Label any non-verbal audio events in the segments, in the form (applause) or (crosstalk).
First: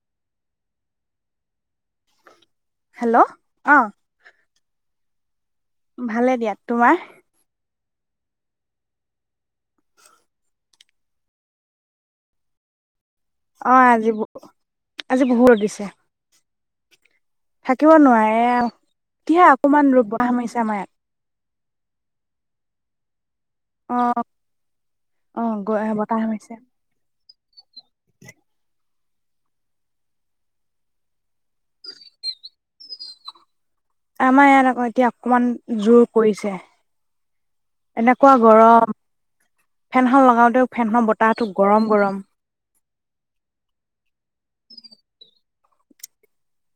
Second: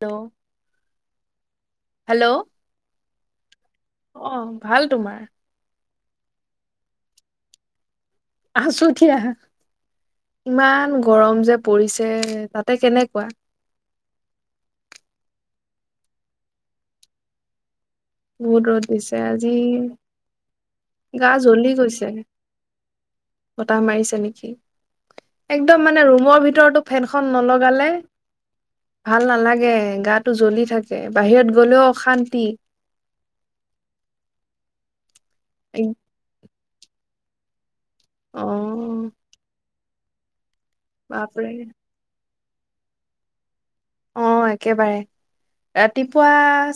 ল', hello hello. অ অহ। ভাল তোমাৰ? ভালে দিয়া, তোমাৰ? আহাছো উঠি আহা, ইমান গৰম যে পৰিছে, তাতে কেনেকুৱা? অ' আজি ব, আজি বহু ৰদ দিছে। কিব নোৱাৰে বহুত আও, ৰ'দ দিছে আজি কিহে অকমান ৰদ বতাহ মাৰিছে আমা এয়াত। গা জ্বলি গৈছে। বতাহ অ মাৰিছে নেকি? অ গ একদম মানে বতাহ ৰুমৰ মাৰিছে ভিতৰতো ফেন খন নলগালে ভাল নালাগে, গাটো জ্বলি থাকে বাহিৰত গলেও অশান্তি। আমাৰ এয়াত আকৌ এতিয়া। অকমান এক- জোৰ পৰিছে। এনেকুৱা অ গৰম। ফেনখন লগাওঁ দিয়ক। ফেনখনৰ বাপৰে বতাহটো গৰম গৰম। অ', একেবাৰে। ৰাতিপুৱা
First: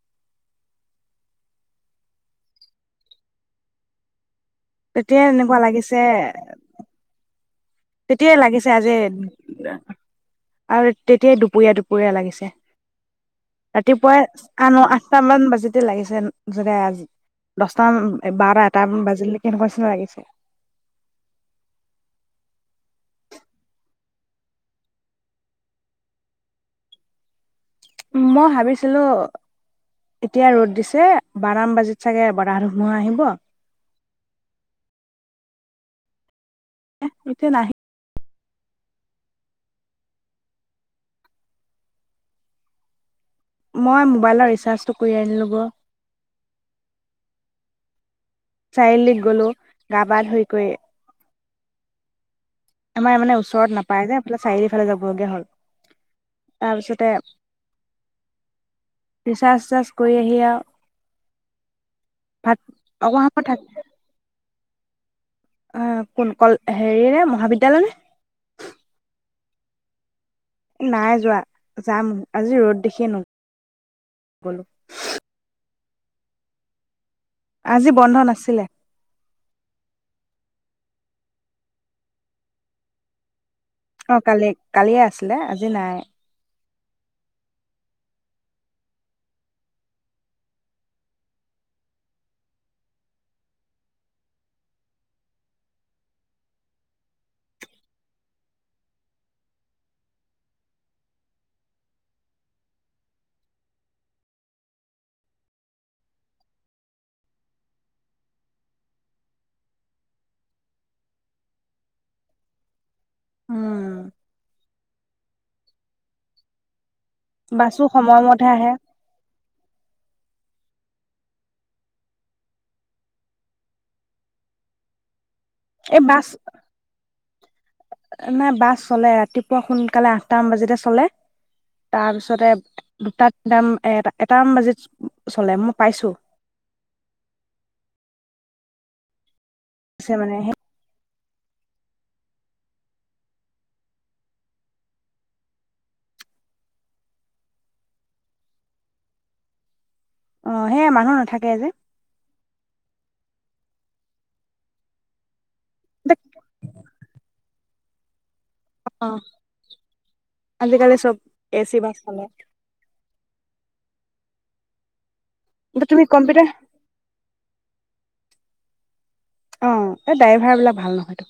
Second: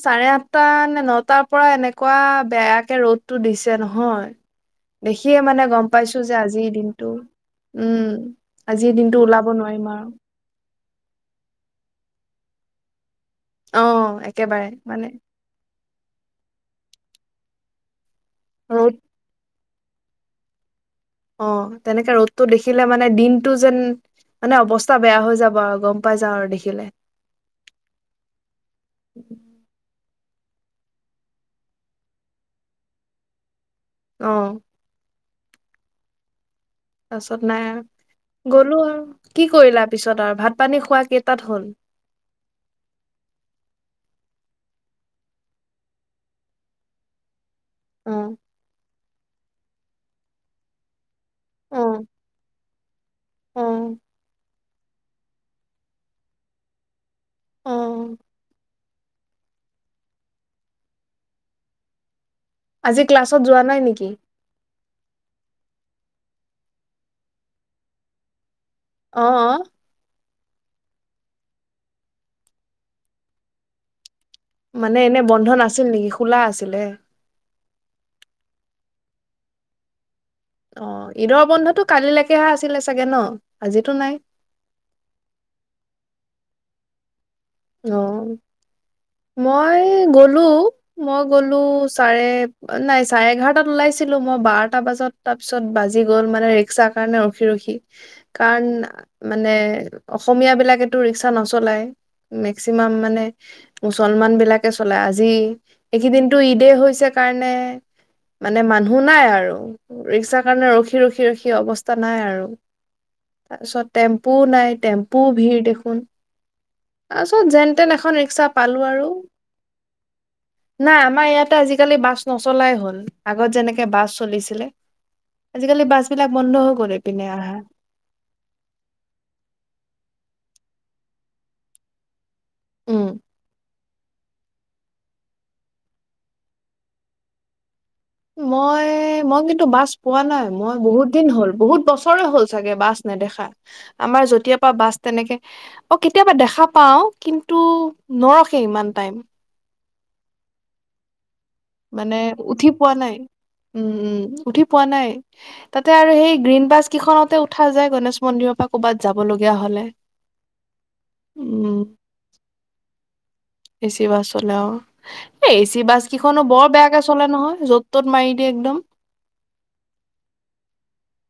চাৰে আঠটা নে নটাৰ পৰা এনেকুৱা বেয়াকে ৰ'দটো দিছে নহয়। তেতিয়াই দেখিয়েই এনেকুৱা মানে গম লাগিছে পাইছোঁ যে আজিৰ দিনটো। উম্। তেতিয়াই লাগিছে আজি আজিৰ দিনটো ওলাব নোৱাৰিম আৰু। আৰু তেতিয়াই দুপৰীয়া দুপৰীয়া লাগিছে। অ ৰাতিপুৱাই একেবাৰে আন মানে আঠটামান বাজুতে লাগিছে। যেন (unintelligible) দছটামান। এই বাৰা এটা ৰ'দ মান বাজিলে কেনেকুৱা লাগিছে। অ', তেনেকে ৰ'দটো দেখিলে মানে দিনটো যেন, মানে অৱস্থা বেয়া হৈ যাব আৰু গম পাই যাওঁ, আৰু দেখিলে। মই ভাবিছিলোঁ এতিয়া ৰ'দ দিছে, বাৰামান বাজাত চাগে বাৰাহা-ধুমুহা আহিব। অ'। তাৰপিছত এতিয়া নাই নাহি আৰু। গলোঁ আৰু। কি কৰিলা পিছত আৰু ভাত-পানী খোৱা কেইটাত হ'ল? মই মোবাইলৰ ৰিচাৰ্জটো কৰি আনিলোঁ ব। অ'। (unintelligible) লৈ গ'লো। গা-পা ধুই কৈ। উম্। আমাৰ মানে ওচৰত নাপায় যে, এইফালে চাৰিআলিৰ ফালে যাব (unintelligible) হ'ল। তাৰপিছতে উম্। ৰিচাৰ্জ-চিচাৰ্জ কৰি আহি আৰু ভাত আজি অকমান ক্লাছলৈ সময় থাক যোৱা নাই নেকি? অঁ কোন কল হেৰিনে মহাবিদ্যালয় নে? অঁ নাই যোৱা, যাম আজি ৰ'দ দেখিয়েই ন। মানে এনে বন্ধ না। নাছিল নেকি, খোলা আছিলে? আজি বন্ধ নাছিল। অঁ ঈদৰ বন্ধতটো কালিলৈকেহে আছিলে চাগে ন? আজিতো নাই অঁ কালি, কালিয়ে আছিলে, আজি নাই। অঁ। মই গলোঁ, মই গলোঁ চাৰে নাই চাৰে এঘাৰটাত ওলাইছিলোঁ মই। বাৰটা বজাত তাৰপিছত বাজি গ'ল, মানে ৰিক্সাৰ কাৰণে ৰখি ৰখি।। কাৰণ মানে অসমীয়াবিলাকেতো ৰিক্সা নচলায়। মেক্সিমাম মানে মুছলমান বিলাকে চলাই। আজি এইকেইদিনটো ঈদ হৈছে কাৰণে মানে মানুহ নাই আৰু ৰিক্সাৰ কাৰণে ৰখি ৰখি ৰখি অৱস্থা নাই আৰু। তাৰপিছত উম টেম্পুও নাই। টেম্পুও ভিৰ দেখোন তাৰপাছত যেন বাছো তেন এখন ৰিক্সা সময়মতহে আহে পালো আৰু নাই আমাৰ ইয়াতে আজিকালি বাছ নচলাই হ'ল আগত যেনেকে বাছ চলিছিলে আজিকালি এই বাছ বিলাক বন্ধ হৈ গ'ল এইপিনে আহা নাই বাছ চলে ৰাতিপুৱা সোনকালে সাতটা মান বজাতে চলে তাৰপিছত তাতে উম দুটা তিনিটা মান এটামান বাজিত চলে মই পাইছো মই মই কিন্তু টো বাছ আছে পোৱা মানে নাই সেই মই বহুত দিন হ'ল বহুত বছৰে হ'ল চাগে বাছ নেদেখা আমাৰ যেতিয়াৰ পৰা বাছ তেনেকে অ কেতিয়াবা দেখা পাও কিন্তু নৰখে ইমান টাইম অ, সেয়া মানুহ নাথাকে যে মানে উঠি পোৱা নাই, উম, উম, উঠি পোৱা নাই। তাতে আৰু সেই গ্ৰীণ বাছ কেইখনতে উঠা যে গণেশ মন্দিৰৰ পৰা ক'বাত যাব অ', লগীয়া হলে আজিকালি চব এচি উম বাছ চলে। এচি বাছ চলে, অ'। এ এচি কিন্তু বাছ তুমি কেইখনো কম্পিউটাৰ বৰ বেয়াকে চলে নহয়, য'ত ত'ত মাৰি কি একদম অ, এই ড্ৰাইভাৰ বিলাক ভাল নহয়তো।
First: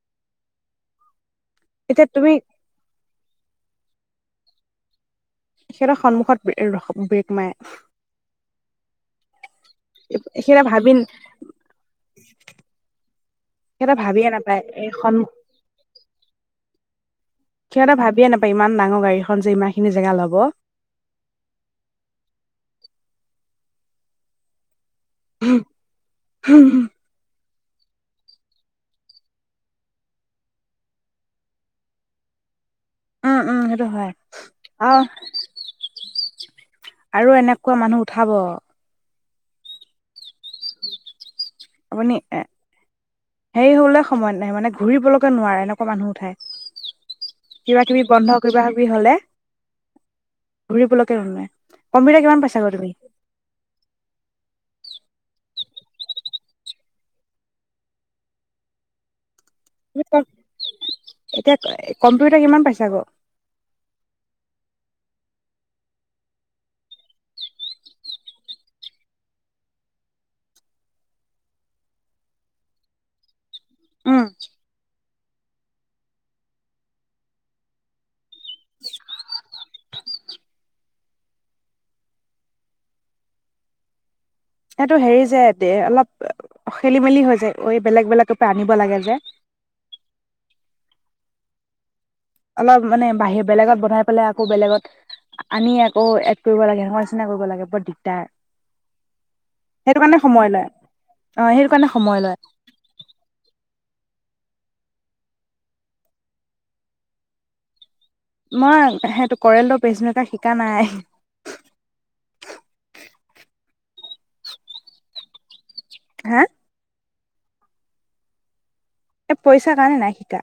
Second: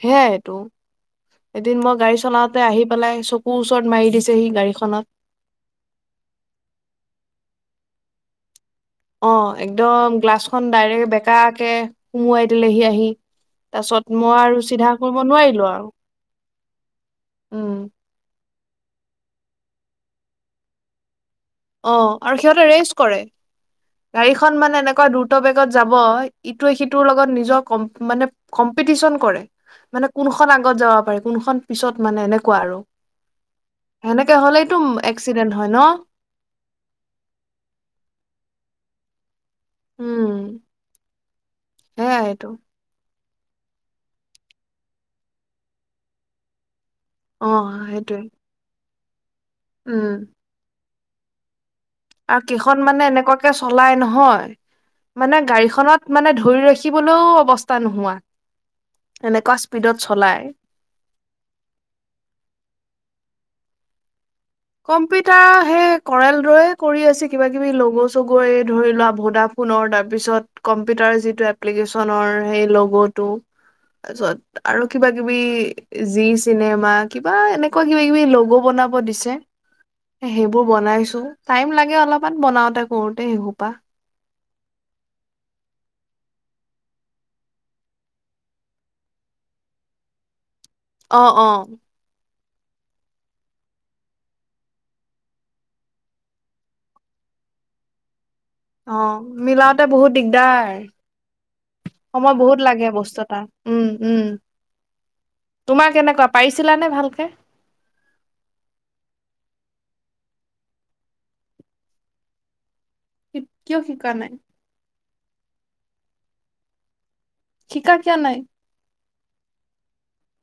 সেয়াইটো। এদিন মই এতিয়া গাড়ী তুমি চলাওঁতে আহি পেলাই চকুৰ ওচৰত মাৰি দিছে। সেই গাড়ীখনত। সিহঁতৰ সন্মুখত, ৰখা, ব্ৰেক মাৰে। অ, একদম গ্লাছখন সিহঁতে ভাবি ডাইৰেক্ট বেকাকে সুমোৱাই দিলেহি আহি, সিহঁতে তাৰপিছত ভাবিয়ে মই নাপায় আৰু এই চিধা কৰিব সন্মুখ নোৱাৰিলো আৰু উম সিহঁতে ভাবিয়ে নাপ পায়, ইমান ডাঙৰ গাড়ীখন যে ইমান খিনি জেগা ল'ব। অ, আৰু সিহঁতে ৰেচ কৰে, গাড়ীখন মানে এনে কোৱা দ্ৰুত বেগত যাব, ইটোৱে-সিটোৰ লগত নিজক কম্প, মানে কম্পিটিচন কৰে, মানে কোনখন আগত যাব পাৰে, কোনখন পিছত মানে এনেকুৱা আৰু উম উম সেইটো হয় সেনেকে হ'লেইতো আৰু এক্সিডেন্ট হয় ন? আৰু এনেকুৱা মানুহ উঠাব উম। আপুনি সেয়াই এ টো। হেৰি হ'বলে সময় নাই, মানে ঘূৰিবলৈকে নোৱাৰে, এনেকুৱা মানুহ উঠাই। অ কিবা-কিবি সেইটোৱে বন্ধ কৰিব কি হ'লে উম। ঘূৰিবলৈকে (unintelligible) কিমান আৰু পাইছা গৈ কেইখন তুমি মানে এনেকুৱাকে চলাই নহয়। মানে গাড়ীখনত, মানে ধৰি ৰাখিবলৈও অৱস্থা নোহোৱা, এনে (unintelligible) এতিয়া কম্পিউটাৰ কিমান পাইছা আকৌ? কম্পিউটাৰ সেই কৰেল দৰে কৰি আছে, কিবা-কিবি লগ'-চগ' এই ধৰি লোৱা, ভোডাফোনৰ, তাৰপিছত কম্পিউটাৰ যিটো এপ্লিকেশ্যনৰ, সেই লগ'টো। উম তাৰপিছত আৰু কিবা কিবি জি চিনেমা, কিবা এনেকুৱা, কিবা-কিবি লগ' বনাব দিছে। সেইবোৰ বনাইছো, টাইম লাগে অলপমান বনাওতে কৰোতে সেইসোপা। সেইটো হেৰি যে, দে অলপ খেলি-মেলি হৈ যায় অই বেলেগ-বেলেগৰ পৰা আনিব লাগে যে। অ', অ'। অলপ মানে, বাহিৰ বেলেগত বনাই পেলাই, আকৌ বেলেগত আনি আকৌ এড কৰিব লাগে, (unintelligible) নিচিনা কৰিব লাগে বৰ দিগদাৰ। অ'। মিলাওতে সেইটো বহুত কাৰণে সময় লয় দিগদাৰ। অ সেইটো কাৰণে সময় লয় বহুত লাগে বস্তু এটা। ‌ উম, উম। তোমাৰ কেনেকুৱা? পাৰিছিলানে ভালকে? মই সেইটো কৰেলৰ পেচিমেকাৰ শিকা নাই। কিয় শিকা নাই? হা? শিকা কিয় নাই? এ পইচাৰ কাৰণে নাই শিকা।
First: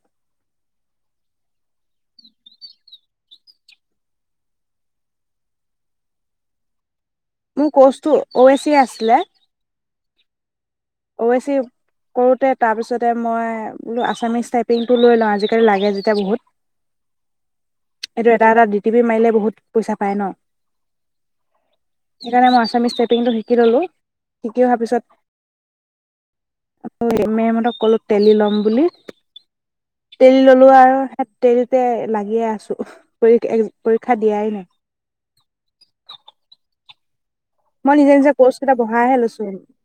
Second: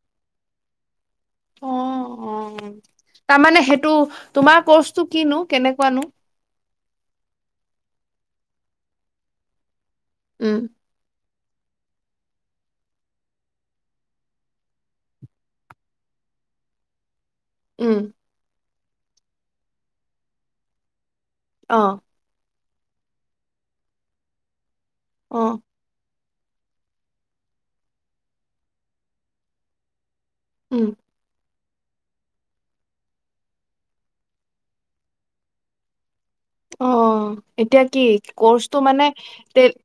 অ', অ', তাৰমানে সেইটো, তোমাৰ কৰ্চটো কিনো? কেনেকুৱানো? মোৰ কোৰ্চটো অএচি আছিলে। উম। অৱশ্যে কৰোঁতে, তাৰপিছতে মই বোলো, আছামিছ টাইপিংটো লৈ লওঁ, আজিকালি লাগে যেতিয়া বহুত। উম এইটো এটা এটা (unintelligible) (unintelligible) মাৰিলে বহুত পইচা পায় ন? অ সেইকাৰণে মই আমিচ ষ্টেপিং টো শিকি ল'লোঁ, শিকি অহাৰ পিছত অ' মে মেমহঁতক ক'লো টেলী ল'ম বুলি। টেলী ল'লোঁ উম আৰু (unintelligible) (unintelligible) লাগিয়ে আছোঁ। পৰি, এহ পৰীক্ষা দিয়াই নাই। অ'। এতিয়া মই কি, নিজে নিজে কৰ্চ কেইটা ক'ৰ্চটো মানে? বঢ়াইহে লৈছো (unintelligible)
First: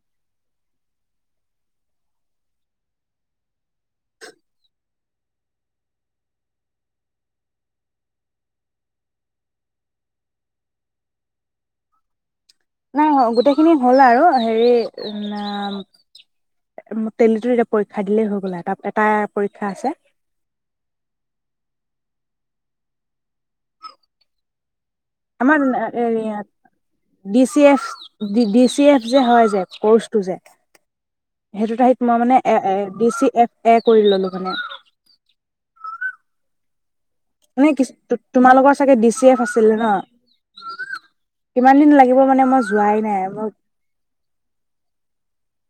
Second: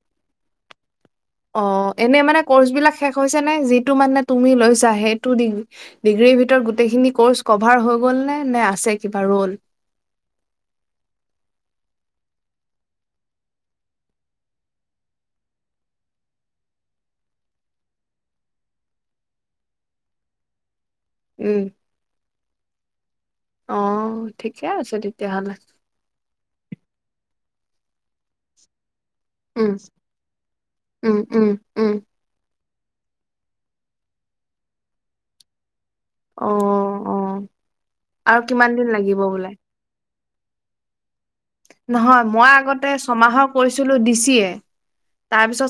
অ', এনে মানে, ক'ৰ্চ বিলাক শেষ হৈছে নে? যিটো মানে তুমি লৈছা, সেইটো ডিগ্ৰীৰ ভিতৰত গোটেইখিনি ক'ৰ্চ কভাৰ হৈ গল নে? নে আছে কিবা ৰ'ল? নাই, গোটেইখিনি হ'ল আৰু। হেৰি, উম, আহ টেলীটো এতিয়া পৰীক্ষা দিলেই হৈ গ'ল। এটা এটা পৰীক্ষা আছে। উম। অ', ঠিকে আছে। তেতিয়াহ'লে আমাৰ মে এয় (unintelligible) D C F, D D C F যে হয় যে, উম ক'ৰ্চটো যে, উম উম সেইটো উম ঠাইত, মই মানে এ এ ডি চি এফ এ কৰি ললো মানে। অ'। অ মানে কিচ, আৰু কিমান তোমালোকৰ দিন চাগে ডি লাগিব চি এফ বোলে আছিলে ন'? (inaudible) দিন লাগিব নহয়, মানে মই আগতে যোৱাই নাই ছমাহৰ মই কৰিছিলোঁ ডিচিয়ে। তাৰপিছত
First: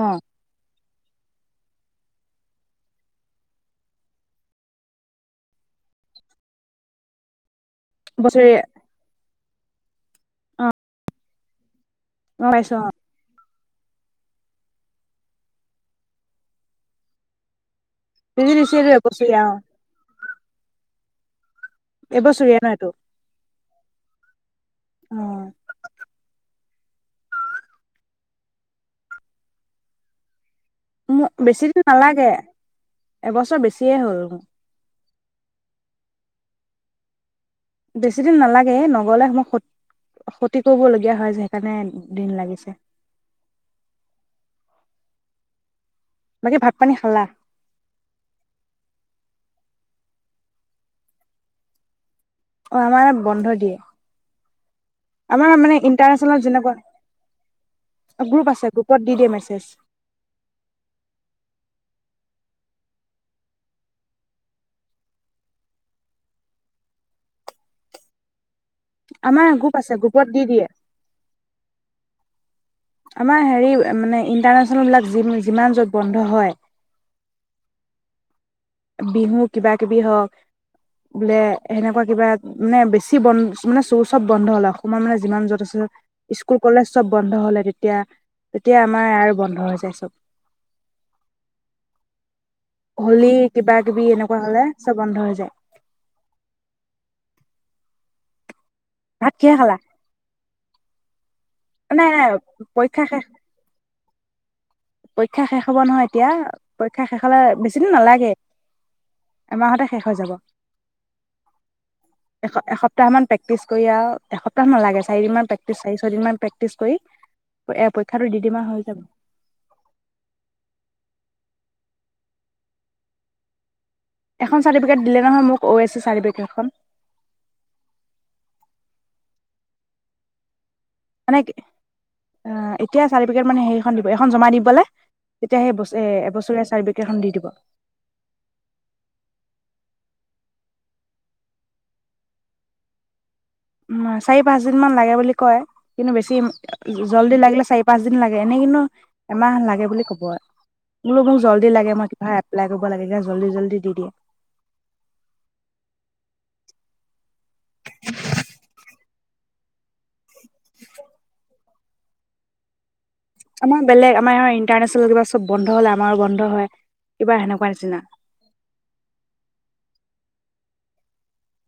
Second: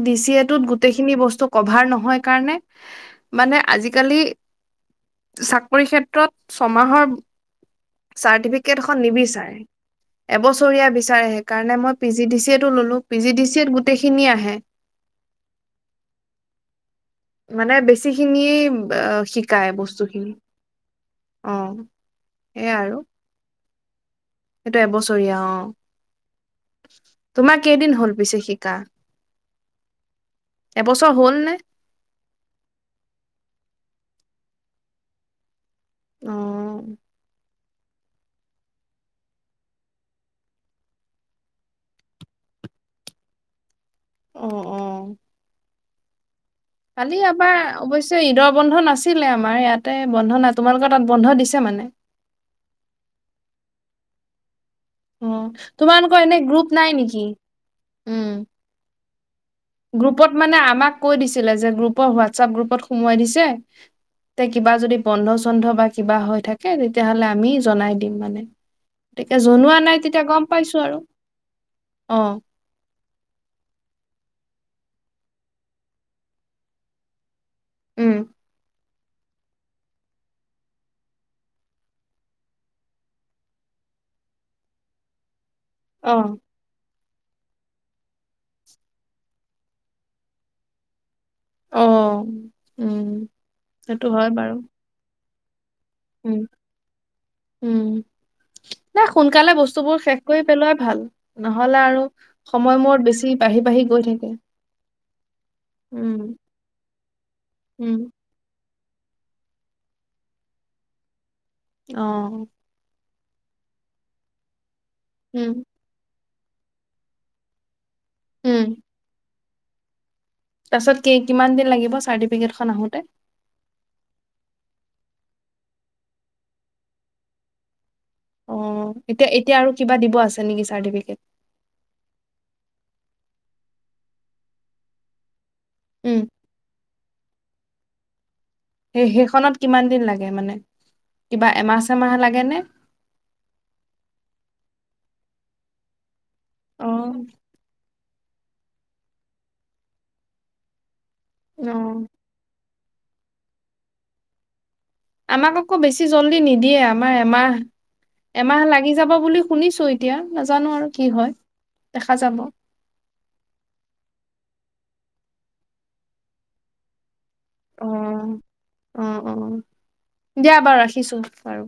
অ ডিচিএ টোত (unintelligible) গোটেইখিনি বস্তু কভাৰ নহয় কাৰণে মানে, আজিকালি (unintelligible) বছৰি চাৰ্টিফিকেটখন নিবিচাৰে। (inaudible) অ এবছৰীয়া বিচাৰে সেইকাৰণে মই পি জি ডি গম চি এ টো পাইছো অ ললো। পি জি ডি (unintelligible) গোটেইখিনিয়ে আহে। মানে বেছি গোটে পিজি খিনিয়ে দিছে ব এইটো এবছৰীয়া অ শিকায়, বস্তুখিনি। অ', এবছৰীয়া ন সেৱা এইটো আৰু। সেইটো অ এবছৰীয়া। অ'। তোমাৰ কেইদিন হল পিছে শিকা? এবছৰ ম হ'ল নে? বেছি দিন নালাগে। এবছৰ বেছি এতিয়াই হ'ল। অ'। বেছি দিন নালাগে। নগলে মই ক্ষত ক্ষতি কৰিবলগীয়া হয় যে, সেইকাৰণে দিন লাগিছে। অ', অ'। বাকী ভাত পানী কালি খালা আমাৰ অৱশ্যে ঈদৰ বন্ধ নাছিলে‌ আম আমাৰ ইয়াতে বন্ধ নাই। তোমালোকৰ তাত বন্ধ দিছে মানে। অ', আমাৰ বন্ধ দিয়ে। অ আমাৰ মানে তোমালোকৰ এনে ইন্টাৰনেচনেল গ্ৰুপ নাই নেকি? উম, যেনেকুৱা। গ্ৰুপ আছে গ্ৰুপত (unintelligible) গ্ৰুপত মানে আমাক কৈ দিছিলে যে গ্ৰুপৰ হোৱাত হোৱাটছপ গ্ৰুপত সোমোৱাই দিছে তে কিবা যদি বন্ধ চন্ধ বা কিবা হৈ থাকে তেতিয়াাহলে আমি জনাই দিম মানে গতিকে আমাৰ গ্ৰুপ জনোৱা আছে নাই তেতিয়া গ্ৰুপত দি গম দিয়ে পাইছো আৰু অ আমাৰ হেৰি মানে ইন্টাৰনেচনেলবিলাকি যিমান য'ত বন্ধ হয় উম বিহু কিবা কিবি হওক বোলে সেনেকুৱা কিবা মানে বেছি বন্ধ মানে চোৰ চব বন্ধ হলে অসময়ত মানে যিমান য'ত আছে অ স্কুল কলেজ চব বন্ধ হলে তেতিয়া তেতিয়া আমাৰ আৰু বন্ধ হৈ যায় চব অ উম হলি কিবা কিবি সেইটো হয় এনেকুৱা বাৰু হলে চব বন্ধ হৈ যায় উম উম নাই ভাত কিহে সোনকালে খালা বস্তুবোৰ শেষ কৰি পেলোৱাই ভাল নহলে আৰু নাই নাই সময় পৰীক্ষা মূৰত শেষ বেছি বাঢ়ি বাঢ়ি গৈ থাকে উ পৰীক্ষা শেষ হব নহয় এতিয়া পৰীক্ষা শেষ হলে বেছিদিন উম নালাগে এমাহতে শেষ হৈ যাব অ সপ্তাহান প্ৰেক্টিছ কৰি আৰু এস্তাহ মান লাগে চাৰিদিন মান উম প্ৰেকটিচ, চাৰি, ছয়দিনমান প্ৰেক্টিচ কৰি, এয়া খাটো উম দিদিমাহ হৈ যাব। তাৰপিছত কেই, কিমান দিন লাগিব চাৰ্টিফিকেট খন আহোঁতে? এখন চাৰ্টিফিকেট দিলে নহয় মোক, ওএছে চাৰ্টিফিকেট খন। অ', এতিয়া, এতিয়া আৰু কিবা দিব আছে নেকি, চা আনেকে, অ', এত তিয়া চাৰ্টিফিকেট মানে সেইখন দিব, এইখন জমা দি পেলাই তেতিয়া সে বছীয়া, উম এবছৰীয়া চাৰ্টিফিকেখন দি দিব। (inaudible) সেই সেইখনত কিমান দিন লাগে, মানে কিবা এমাহ, চেমাহ লাগেনে? উ, চাৰি, পাঁচ দিন মান লাগে বুলি কয়, কিন্তু বেছি অ জল্দি লাগিলে চাৰি, পাঁচ দিন লাগে, এনেই কিন্তু এমাহ লাগে বুলি ক'ব আৰু বুলো মোক জল্দি অ লাগে, মই কিবা এপ্লাই কৰিব ক'ব লাগে, তেতিয়া জল্দিজল্দি দি দিয়ে। আমাক আকৌ বেছি জল্দি নিদিয়ে, আমাৰ এমাহ, এমাহ লাগি যাব বুলি শুনিছো এতিয়া নাজানো আৰু কি হয়, দেখা যাব। আমাৰ বেলেগ আমাৰ এওৰ ইণ্টাৰনেশ্যনেল কিবা চব বন্ধ হ'লে আমাৰো বন্ধ হয়। কিবা সেনেকুৱা নিচিনা। অহ, অহ, অ'। দিয়া বাৰু ৰাখিছো বাৰু।